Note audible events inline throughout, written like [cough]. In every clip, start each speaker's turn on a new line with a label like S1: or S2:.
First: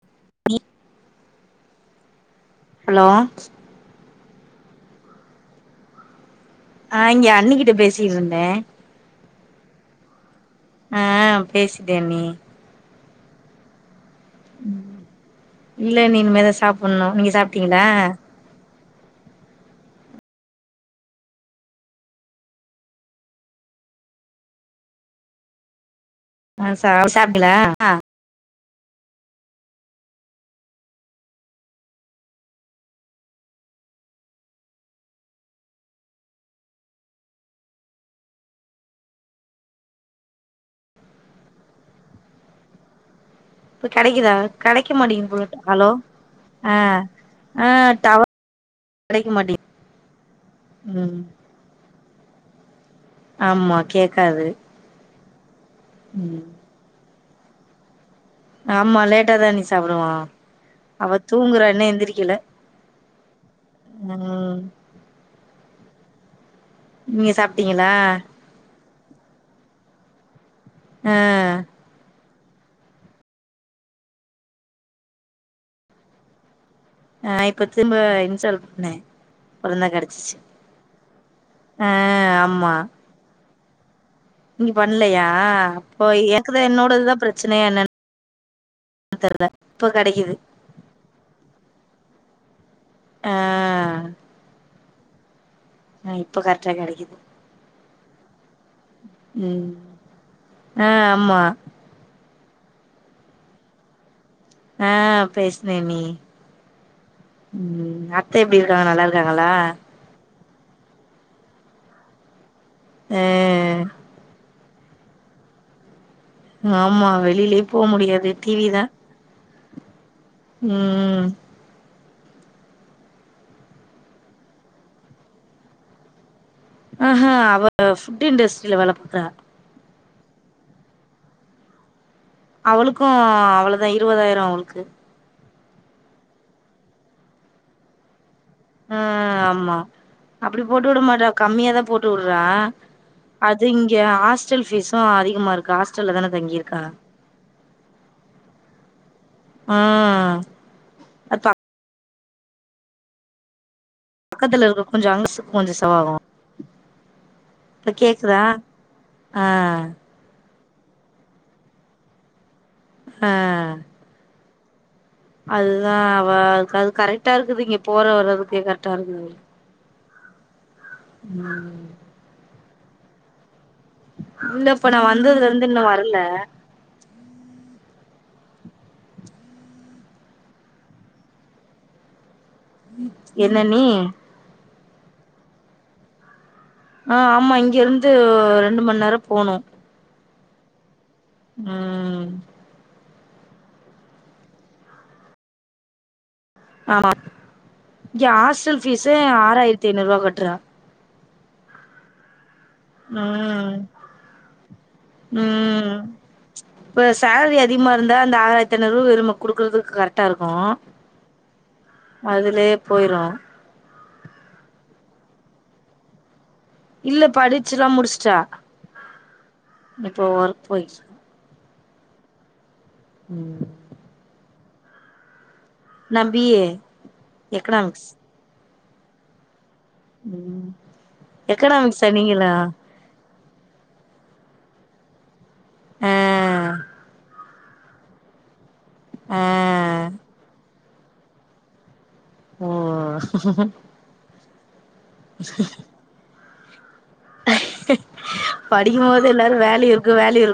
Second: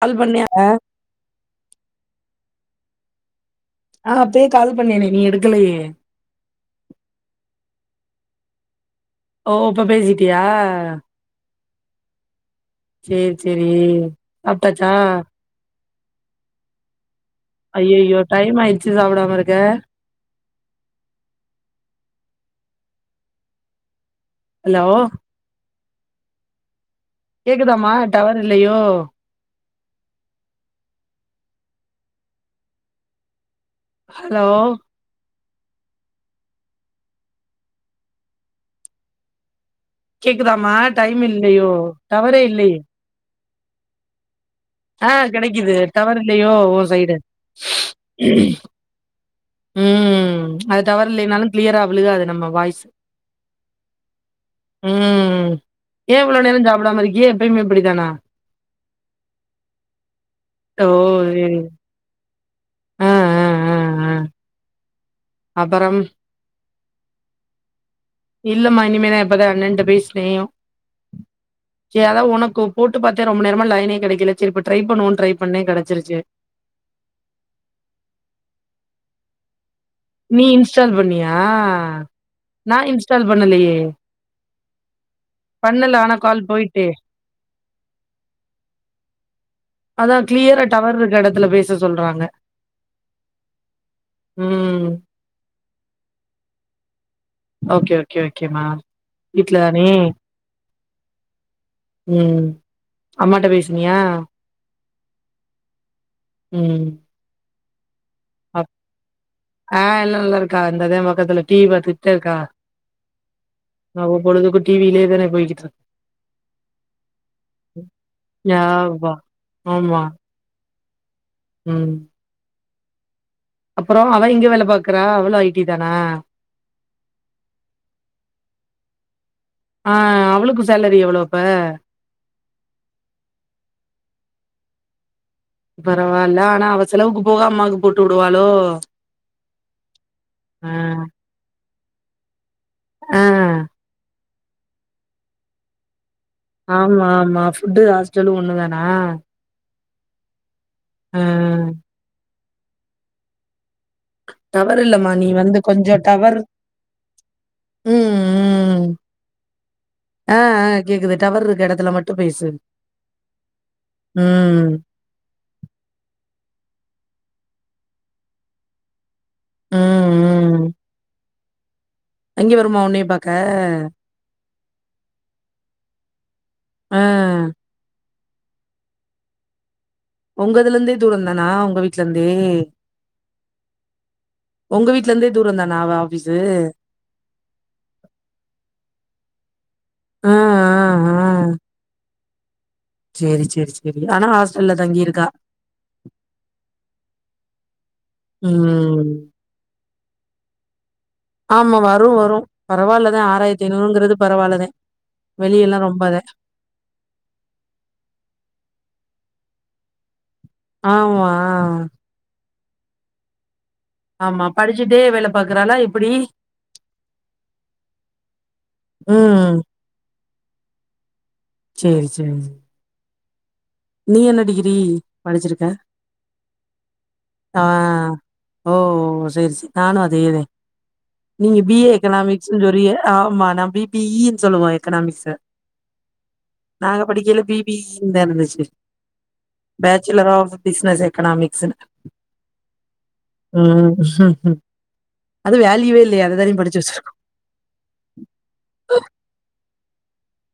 S1: கால் பண்ணியா அ
S2: ஹலோ
S1: ஆ அப்பயே கால் பண்ணேனே நீ எடுக்கலையே
S2: ஆ இங்க அண்ணிக்கிட்ட பேசியிட்ருந்தே
S1: ஓ இப்ப பேசி ட்டியா
S2: பேசிட்டியா நீ
S1: சேர் சேரி சாப்ட்டாச்சா
S2: இல்ல அண்ணி இனிமேதா சாப்புண்ணு நீங்
S1: ஐயையோ டைம் ஆய் ச்சி சாப்டாம இருக்க ஹலோ
S2: அ ஸ் [inaudible]
S1: ல்லையோ ஹலோ கேக்குதாமா டைம் இல்லையோ டவரே இல்லையே
S2: இப்ப கெடைக்கிதா
S1: ஆ கெடைக்கிது டவர் இல்லையோ
S2: ஆ
S1: ஓ சைடு
S2: ஆ டவர் கெடைக்க மாட்டேங்குது
S1: ம் அது டவர்
S2: ம்
S1: இல்லைனாலு க்ளியரா விழுகாது நம்ம வாய்ஸ்
S2: ஆமா கேக்காது
S1: ஏன் இவ்ளோ
S2: ம்
S1: நேரம் சாப்புடாம இருக்கிய ப்பயுமே இப்புடி தானா
S2: ஆமா லேட்டா தா அண்ணி சாப்புடுவா
S1: ஓ
S2: அவ
S1: சேரி
S2: தூங்குறா இன்னும் எந்திரிக்கில
S1: ஆ ஆ ஆ ஆ
S2: ம்
S1: அப்பறம்
S2: நீங்க சாப்ட்டீங்களா
S1: இனிமேல இப்பதா அண்ணன்ட்ட பேசுனே ஒ
S2: ஆ
S1: கு போட்டு பாத்தே ரொம்ப நேரமா லைனே கிடைக்கில சேரி இப்ப ட்ரை பண்ணுவோன் ட்ரை பண்ணே கடச்சிருச்சு
S2: ஆ இப்ப திரும்ப இன்ஸ்டால் பண்ணே அப்பறந்தா கெடச்சிச்சு
S1: நீ இன்ஸ்டால் பண்ணியா
S2: ஆ ஆமா
S1: நா இன்ஸ்டால் பண்ணலையே யே
S2: நீங்க பண்ணலையா அப்ப
S1: கால்
S2: எனக்குதா
S1: போயிட்டு
S2: என்னோடதா பிரச் சனையா என்னேன் அ தெர்
S1: அதா கிளியரா டவர் இருக்கற எடத்துல பேச சொல்றாங்க
S2: ஆ
S1: உம்
S2: ஆ இப்ப கரெக்டா கெடைக்குது
S1: ஓகே ஓகே ஓகேமா வீட்லதானே
S2: ஆஹ் ஆமா
S1: உம் அம்மாட்ட பேசினியா
S2: ஆஹ் பேசினே அண்ணி
S1: உம்
S2: உம் அத்த எப்படி இருக்காங்க நல்லா இருக்காங்களா
S1: க்கா இந்ததே பக்கத்துல டீ வி பத்துட்டுதா இருக்கா
S2: ஆ
S1: ஆவ பொழுதுக்குப் டி வி லேதான போயிகிட்டுருக்
S2: ஆமா வெளிலயே போ முடியாது டி
S1: யா,
S2: வி தா
S1: வா. ஆமா
S2: உம்
S1: உம் அப்பறோ அவ எங்க வேல பாக்குற அவளு ஐ டி தானா
S2: அஹ்ஹ அவ ஃபுட் இண்டஸ்ட்ரியில வேல பாக்குறா
S1: அஹ் அவுளுக்கு சேலரி எவ்ளோ அப்ப
S2: அவளுக்கு அவ்ளோதா இருவதாயிரோ அவளுக்கு
S1: பரவால்ல ஆனா அவசெலவுக்கு போக அம்மாக்கு போட்டு உடுவா
S2: அ ஆம்மா அப்படி
S1: ஆ
S2: போட்டுவுட‌ மாட்டா கம்மியாதா போட்டுவுட்றா
S1: ஆ
S2: அது இங்க ஆஸ் டல் பீஸு அதிகமாக இருக்கு ஹாஸ்
S1: ஆமா ஆமா ஃபுட்டு ஹாஸ்டலு ஒண்ணு தானா
S2: ம் அப்பா பக்கத்துல
S1: டவர்
S2: இருக்க கொஞ்சோ
S1: இல்லமா
S2: அங்க
S1: நீ வந்து கொஞ்சோ
S2: செலவாகு
S1: டவர்
S2: இப்ப
S1: உம்
S2: கேக்குதா
S1: உம்
S2: ஆ
S1: ஆ ஆ கேக்குது டவர் இருக்கற எடத்துல மட்டு பேசு
S2: அஹ்
S1: உம்
S2: அதுதா அவ அதுக்கது கரெக்டா இருக்குது இங்க போற வர்றதுக்கே கரெக்டா இருக்குது
S1: ம் ம்
S2: உம்
S1: இங்க வருமா ஒன்னய பாக்க
S2: இல்ல இப்ப நா வந்ததுலருந்து இன்னு வர்ல
S1: அஹ் ஒங்கதுலந்தே தூரந்தானா ஒங்க வீட்லருந்தே
S2: என்ன அண்ணி
S1: ஒங்க வீட்லருந்தே தூரந் தானா அவ ஆஃபீஸு
S2: ஆ ஆமா இங்க இருந்து ரெண்டு மண் நேரோ
S1: உம் அஹ் அஹ்
S2: உம்
S1: சேரி சேரி சேரி ஆனா ஹாஸ்டல்ல தங்கிருக்கா
S2: ஆமா இங்க ஹாஸ்டல்
S1: ம்
S2: ஃபீஸே ஆறாயிரத் திநூறுவா கட்றா
S1: ஆமா வரு வரு பரவால்லதா ஆறாயிரத்தி
S2: உம்
S1: ஐநூறுங்கிறது பரவால்லதா வெளியல்லா
S2: உம்
S1: ரொம்ப அத
S2: இப்ப சேல்ரி அதிகமா இருந்தா அந்த ஆறாயிரத்தைநூறு ரூவா நம்ம குடுக்குறதுக் கரெ
S1: ஆமா
S2: லே போய்ரு
S1: ஆமா படிச்சுட்டே வேல பாக்குறலா எப்புடி
S2: இல்ல படிச்சுலா முடிச்ட்டா
S1: ம்
S2: இப்போ ஒர்க் போய்ட்ருக்கா
S1: சேரி சேரி
S2: உம்
S1: நீ என்ன டிகிரி படிச்சிருக்க
S2: நா பி ஏ
S1: ஆ
S2: எக்கனாமிக்ஸ்
S1: ஓ சேரி சேரி நானு அதேதே
S2: ம்
S1: நீங்க பி ஏ
S2: எக்கனாமிக்ஸா நீங்களு
S1: எக்கனாமிக்ஸுன் சொல்றிய ஆமா நா பி பி ஈ ன்னு சொல்லுவோ எக்கனாமிக்ஸ்ச
S2: ஆ
S1: நாங்க படிக்கைல பி பி ஈ ந்தா இருந்துச்சு
S2: ஆ
S1: பேச்சுலர் ஆஃப் பிஸ்னஸ் எக்கனாமிக்ஸ்னு
S2: ஓ
S1: உம் அது வேல்யூவே இல்லயே அததானே படிச் ஜெஸ்ருக்கோ
S2: படிக்குமோது எல்லாரு வேலயு வேல இரு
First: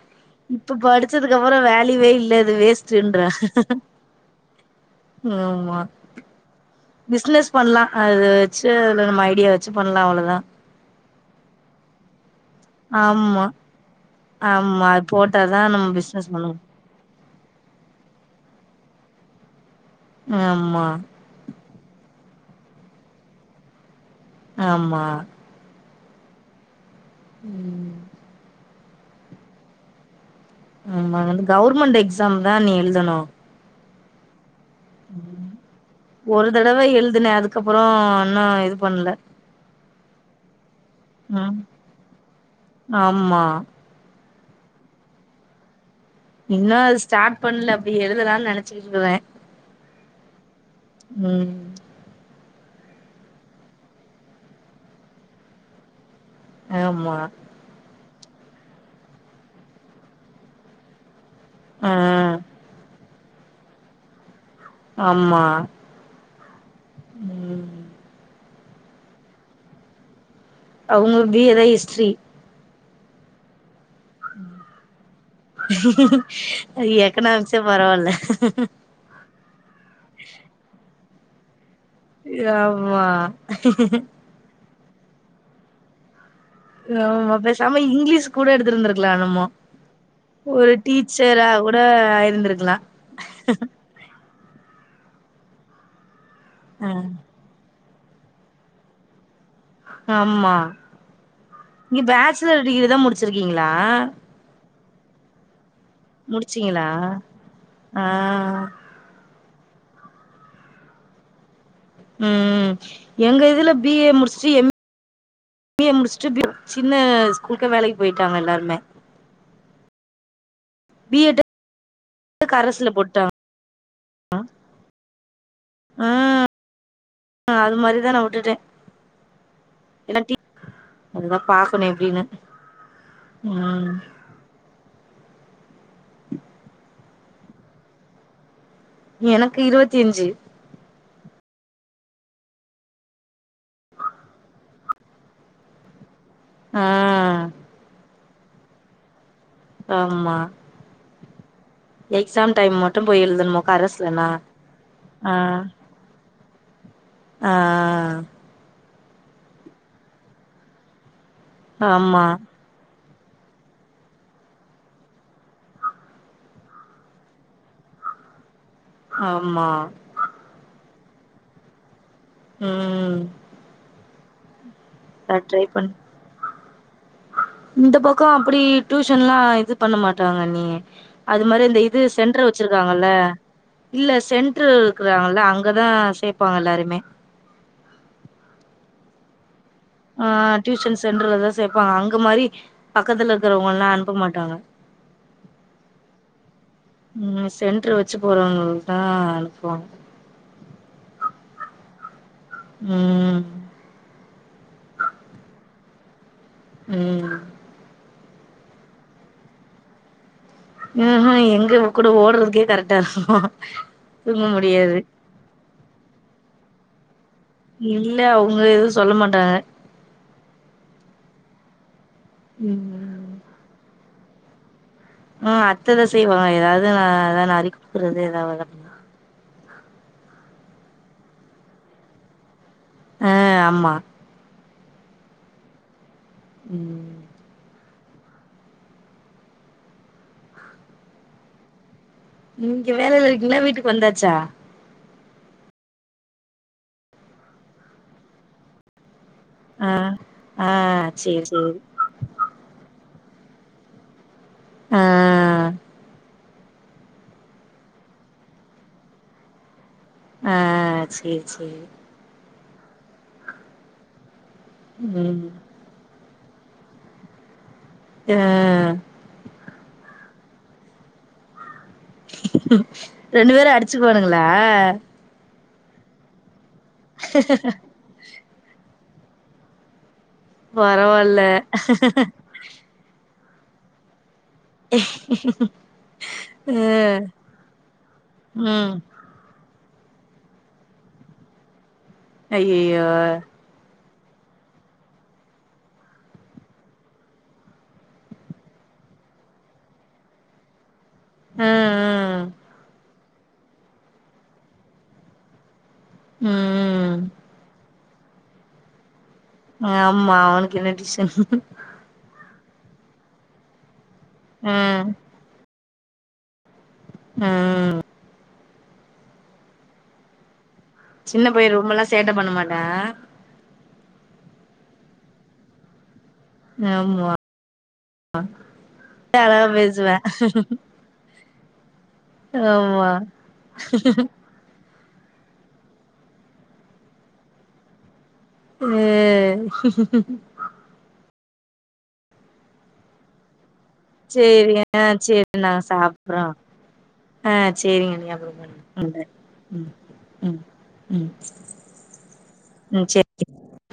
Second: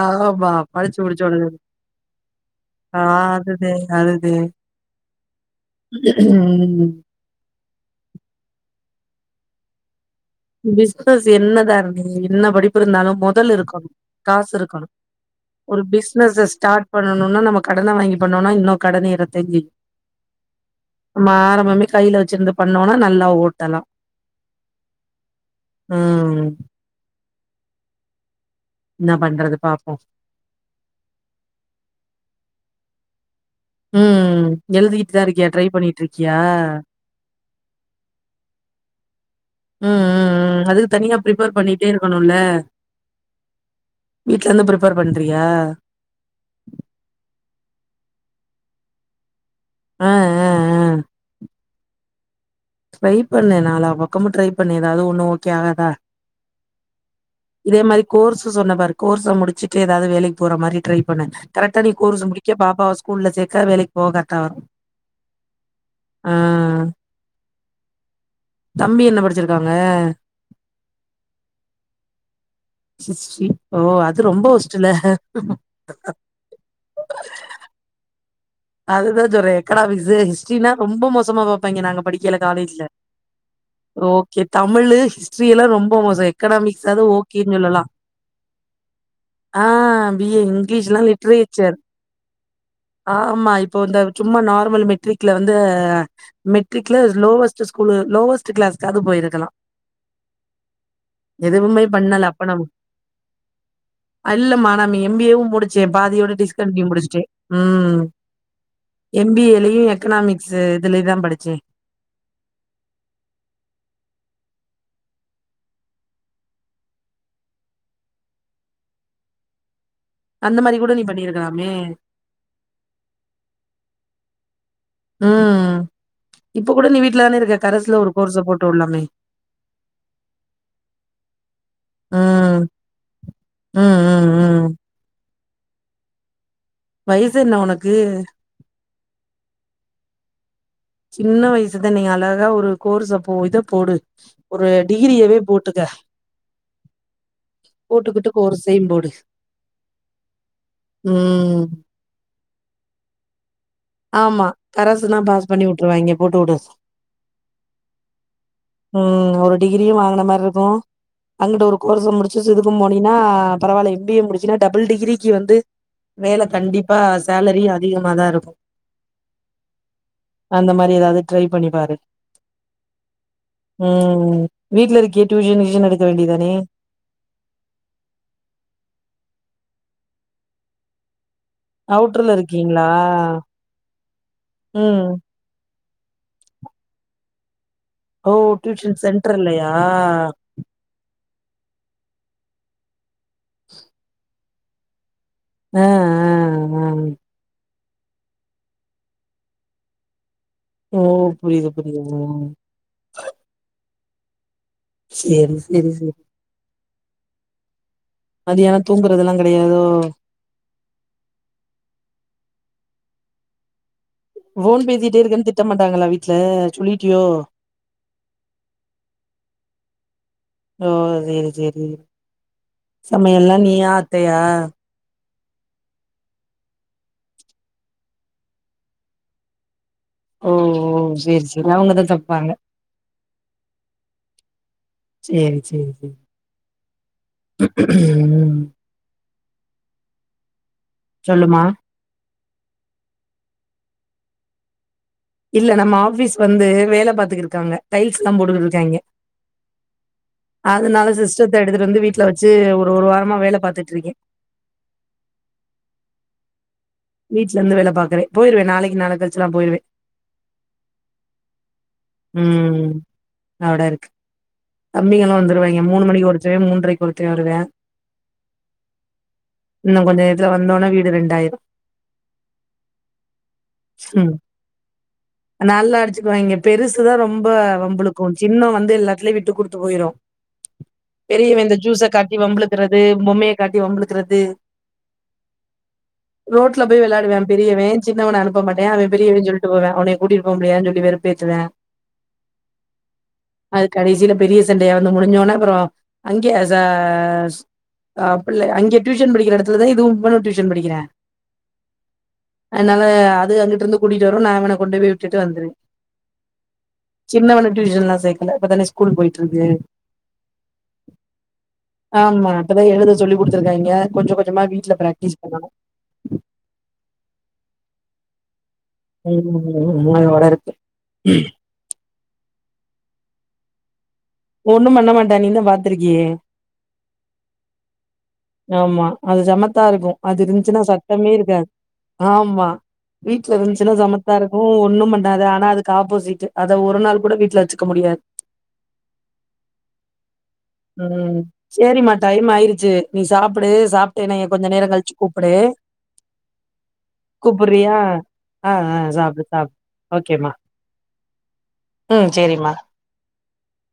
S1: ஆமா
S2: இப்ப
S1: படிச்சு முடிச்ச
S2: படிச்சதுக்கு
S1: உடனே
S2: அப்புரொ வேலுவே இல்ல அது வேஸ்டு
S1: ஆ
S2: ன்ற
S1: அதுதே அதுதே
S2: ஆமா பிஸ்னஸ் பண்ணலா அத வச்சு ஐடியா வச்சு பண்ணலா அவள
S1: பிசினஸ் என்ன தாருனி என்ன படிப்பு இருந்தாலு
S2: ஆமா
S1: முதல் இருக்கணு காசு இருக்கணு
S2: ஆமா அது போட்டாதா
S1: ஒரு
S2: நம்ம பிசினஸ் பண்ண
S1: பிஸ்னஸ்ச
S2: முடியு.
S1: ஸ்டார்ட் பண்ண பண்ணும்னா நம கடன வாங்கி பண்னோனா இன்னு கடநேரத
S2: ஆமா
S1: கையில வச்சிருந்து பண்ணோனா நல்லா ஓட்டலா
S2: ஆமா
S1: ம்
S2: ம்
S1: என்ன பண்றது பாப்போ
S2: ஆமாங்கந்த கவுர்மெண்ட் எக்ஸாம் தா நீ எழுதணு
S1: உம் எழ்திகிட் தாருக்கியா ட்ரை பண்ணிட்ருக்கியா
S2: கப்புறோ ஒண்ணு இது பண்ல
S1: உம் உம் உம் அதுகு தனியா ப்ரிப்பேர்
S2: ம்
S1: பண்ணிட்டே இருக்கணுல்ல
S2: ஆமா
S1: வீட்லந்து ப்ரிப்பேர் பண்றியா
S2: இன்னு அது ஸ்டார்ட் பண்ல அப்டி எழுதலான் நெனச்சிட்டுருக்குறே
S1: ஆ ஆ ஆ
S2: உம்
S1: ட்ரை பண்ணு நாலா பக்கமு ட்ரை பண்ணு எதாது ஒண்ணு ஓகே ஆகாதா
S2: ஆமா
S1: கோர்ஸு சொன்ன பாரு கோர்ஸ முடுச்சுட்டு எதாது வேலகி போற மாரி ட்ரை பண்ணு கரெக்டா நீ
S2: ஆ
S1: கோர்ஸ முடிக்க பாப்பாவஸ் கூல்ல சேக்க வேலைக் போகர்டா வரூ
S2: ஆமா
S1: ஆ
S2: உம்
S1: தம்பி என்ன படுச்சுருக்காங்க
S2: அவுங்க பி ஏ தா ஹிஸ்ட்ரி
S1: ஹிஸ்ட்ரி ஓ அது ரொம்ப ஒஸ்ட்டுல்ல
S2: அ எக்கனாமிக்ஸெ பரவால்ல
S1: அதுதா ஜொறே க்கனாமிக்ஸே ஹிஸ்ட்ரினா ரொம்ப மோ சமா பா ப்பாங்கெ நாங்க படிக்கேல காலேஜ்ல
S2: ஆமா
S1: ரோகெ தமிழு ஹி்ஸ்ட்ரியெல்லா ரொம்ப மோசை
S2: நாமா பேசாம இங்கிலீஷ் கூட எடுத்துருந்திருக்லா நம்மொ
S1: ஆ பி ஏ
S2: ஒரு
S1: இங்கிலீஷ்லா
S2: டீச்சரா
S1: லிட்ரேச்சர்
S2: கூட ஆயிருந்திருக்
S1: ஆமா இப்போ இந்த சும்மா நார்மல் மெட்ரிக்ல வந்து
S2: அ
S1: மெட்ரிக்ல லோவஸ்ட்டு குலு லோவஸ்ட்டு கிளாஸ்காது போயிருக்கலா
S2: ஆமா நீ
S1: பண்ணல அப்ப
S2: பேச்சுலர்
S1: நம்ம
S2: டிகிரி தா முடிச்சுருக்கீங்களா
S1: நம் எம் பி ஏவு முடுச் சே பாதியோட டிஸ்கண்ட்னியு முடுச்சுட்டே
S2: ஆ
S1: எம்பிஏலயும் எக்கனாமிக்ஸ்ு இதுலயே தான் படிச்சேன்
S2: உம் எங்க இதுல பிஏ முடிச்சுட்டு எம் பி ஏ முடிச்சுட்டு சின்ன ஸ்கூலு வேலைக்கு போயிட்டாங்க எல்லாருமே
S1: அந்த மாதிரி கூட நீ
S2: பி எட்
S1: பண்ணிருக்கலாமே
S2: ஆஹ
S1: உம் இப்ப கூட நீ வீட்டுல தானே இருக்க
S2: அது
S1: கரசுல ஒரு
S2: மாரிதா நா
S1: கோர்ஸை
S2: விட்டுட்டே
S1: போட்டு விடலாமே
S2: இல்லாட்டி அதுதா பாக்கணு எப்டின்னு
S1: உம்
S2: ம்
S1: உம் உம் உம் வயசு என்ன உனக்கு
S2: எனக்கு இருவத்தி அஞ்சு
S1: சின்ன வயசுதான் நீங்க அழகா ஒரு கோர்சை போட்டு போடு ஒரு எ டிகிரியவே போட்டுக்க
S2: ஆஹ்
S1: கோர்ஸ் செய்யும் போடு
S2: ஆமா
S1: உம்
S2: எக்ஸாம் டைம் மட்டும் போய் யெழுதனும்
S1: ஆமா கரசசு தான் பாஸ் பண்ணி விட்டுருவாங்க போட்டு விட
S2: ஆஹ்
S1: உஹம் ஒரு டிகிரியும் வாங்கின மாதிரி இருக்கும் அங்கிட்ட ஒரு கோரரசம்
S2: ஆமா
S1: முடிச்சு சிதுக்கும் போன அப்படனா பரவாயில்ல எம்பிஏ முடிச்சுன்னா டபுள் டிகிரிக்கு வந்து வேல கண்டிப்பா சேலரி அதிகம தான் இருக்கும்
S2: ஆமா
S1: ஏதாவது ட்ரை பண்ணிப்பாரு
S2: ம்
S1: ம் வீட்ல இருக்கியே
S2: நான் ட்ரை
S1: டியூஷன்
S2: பண்
S1: கியூஷன் எடுக்க வேண்டியதானே
S2: இந்த பக்கோ அப்டி டியூஷன்லா இதுப் பண்ண மாட்டாங்க அண்ணி அது மாத்ரி அந்த இது
S1: அவுட்டர்ல
S2: சென்ட்ரு
S1: இருக்கீங்களா
S2: வச்சிருக்காங்கல்ல இல்ல சென்ட்ரு
S1: ம்
S2: இருக்கறாங்கல அங் கதா சேப்பாங்க எல்லாருமே
S1: ஓ டியூஷன் சென்ட்ர்லயா
S2: ஆ டியூஷன் சென்ட்ர்லதா சேப்பாங்க அங்கு மாரி பக் கத்துல இருக்கிறவங்கல்லா அனுப்ப மாட்டாங்க
S1: ஆ ஆ ஆ
S2: ம் சென்ட்ரு வச்சு போறவங்ளுக்கு தா அனுப்புவாங்க
S1: ஓ புரியுது புரியுது ஆ
S2: ம்
S1: சேரி செரி செரி
S2: ம்
S1: மதியானோ தூங்குறதெல்லா கெடையாதோ
S2: ம்ஹூம் எங்க இவகூட ஓடுறதுக்கே கரெக்டா இருக்கூ
S1: ஃபோன் பேசிட்டே இருக்கேன் திட்ட மாட்டாங்களா வீட்ல சொல்லி ட்டியோ
S2: இல்ல அவுங்க எதூ சொல்ல மாட்டாங்க
S1: ஓ செரி சேரி
S2: ம்
S1: சமையல்லா நீயா அத் த்தையா
S2: உ அத்ததா செய்வாங்க ஏதாவ்து நா அதா நறுக்கி குடுக்குறது ஏதாவ்து [inaudible]
S1: ஓஓ சேரி செரி அவுங்கதா சம்ப்பாங்க
S2: ஆ ஆமா
S1: சேரி சேரி சேரி
S2: ம்
S1: ம் சொல்லுமா
S2: நீங்க வேலல இருக்கீங்ளா வீட்டுக்கு வந்தாச்சா
S1: இல்ல நம்ம ஆஃபீஸ் வந்து வேல பாத்துக்குட்ருக்காங்க டைல்ஸ்லா போட்டுகிட்ருக்காய்ங்க
S2: ஆ ஆ
S1: அதுனால
S2: சேரி
S1: சிஸ்டத்த
S2: சேரி
S1: எடுத்துட்டு வந்து வீட்ல வச்சு ஒரு ஒரு வார மா வேல பாத்துட்ருக்கே
S2: ஆ
S1: வீட்டலர்ந்து வேல பாக்குறே போயிருவே நாளைக்கு நாளை கழிச்சுல்லா போயிருவே
S2: ஆ சேரி சேரி
S1: ம் அவ்டருக் தம்பிங்கல்லா
S2: ம்
S1: வந்துருவாய்ங்க மூணு மணிக்கு ஒருத் தே மூன்றைக்கொர்த்தே வருவ்யா
S2: ஆஹ்
S1: இன்னு கொஞ்ச நேரத்துல வந்தோன வீடு ரெண்டாயிரம்
S2: ரெண்டு பேரும்
S1: ம்
S2: அடிச்சுக்குவாணுங்களா
S1: நல்லா அடிச்சுக்குவாங்க பெருசு தான் ரொம்ப வம்பளுக்கும் சின்னவன் வந்து எல்லாத்திலயும் விட் கொடுத்து போயிரும்
S2: பரவால்ல
S1: பெரியவன் இந்த ஜூஸை காட்டி வம்பழுக்கிறது பொம்மைய காட்டி வம்பழுக்கிறது
S2: ஆ
S1: ரோட்ல போய் விளையாடுவான் பெரியவன் சின்னவனை அனுப்ப மாட்டேன்
S2: ம்
S1: அவன் பெரியவன் சொல்லிட்டு போவான் அவனை கூட்டிரு போவ முடியாதுன்னு சொல்லி வெறுப்பு ஏத்துவான்
S2: அய்யயோ
S1: கடைசில பெரிய சண்டையா வந்து முடிஞ்சா உடனே அப்புறம் அங்கயே பிள்ள அங்க டியூஷன் படிக்கிற இடத்துல தான் இதுவும் இவனும் டியூஷன் படிக்கிறான்
S2: ஆ ஆ
S1: அன்னால அங்கட்டு இருந்து கூட்டட்டு வரும் நான் அவனை கொண்டு போய்ட்டு வந்துரு
S2: ம்
S1: சின்ன வேண டியூஷன்ல ப்ப [unintelligible] கு போய [unintelligible]
S2: ஆமா அவனுக்கு என்ன டிஷன்
S1: அத எழுதை சொல்லி கொடுடுத்தருக்காங்க கொஞ்சம் கொஞ்சமா
S2: ஆ
S1: வீட்டுல பிராக்டிஸ் பண்ணும்
S2: உஹ்
S1: உம் உ வட இருக்கு
S2: சின்ன பயிு ரமல சேட்டை பண்ண மாட்டா
S1: ஒண்ணும் பண்ண மாட்டா நீ தான் பாத்துிருக்கிய
S2: ஆமா
S1: ஆமா அது
S2: அழகா
S1: சமத்தா
S2: பேசுவே
S1: இருக்கும் அது இருந்துச்சுன்னா சட்டமே இருக்காது ஆமா வீடல இருந்துச்சுன்னா சமத்தா இருக்கும் ஒண்ணும் ஆனா அதுக்கு ஆப்போசிட் அதை ஒரு நாள் கூட வீட்டுல வச்சுக்க முடியாது
S2: ஹ
S1: சரிமா டைம் ஆயிடுச்சு நீ சாப்பிடு
S2: சரிங்க சரி நாங்க சாப்பறோம் ஆஹ்
S1: கூப்புட்றியா
S2: சரிங்க நீற உ
S1: ஆ ஆ சாப்டு சாப்டு
S2: உம்
S1: ஓகேம்மா
S2: உம்
S1: ம் சேரிம்மா
S2: உம் சரி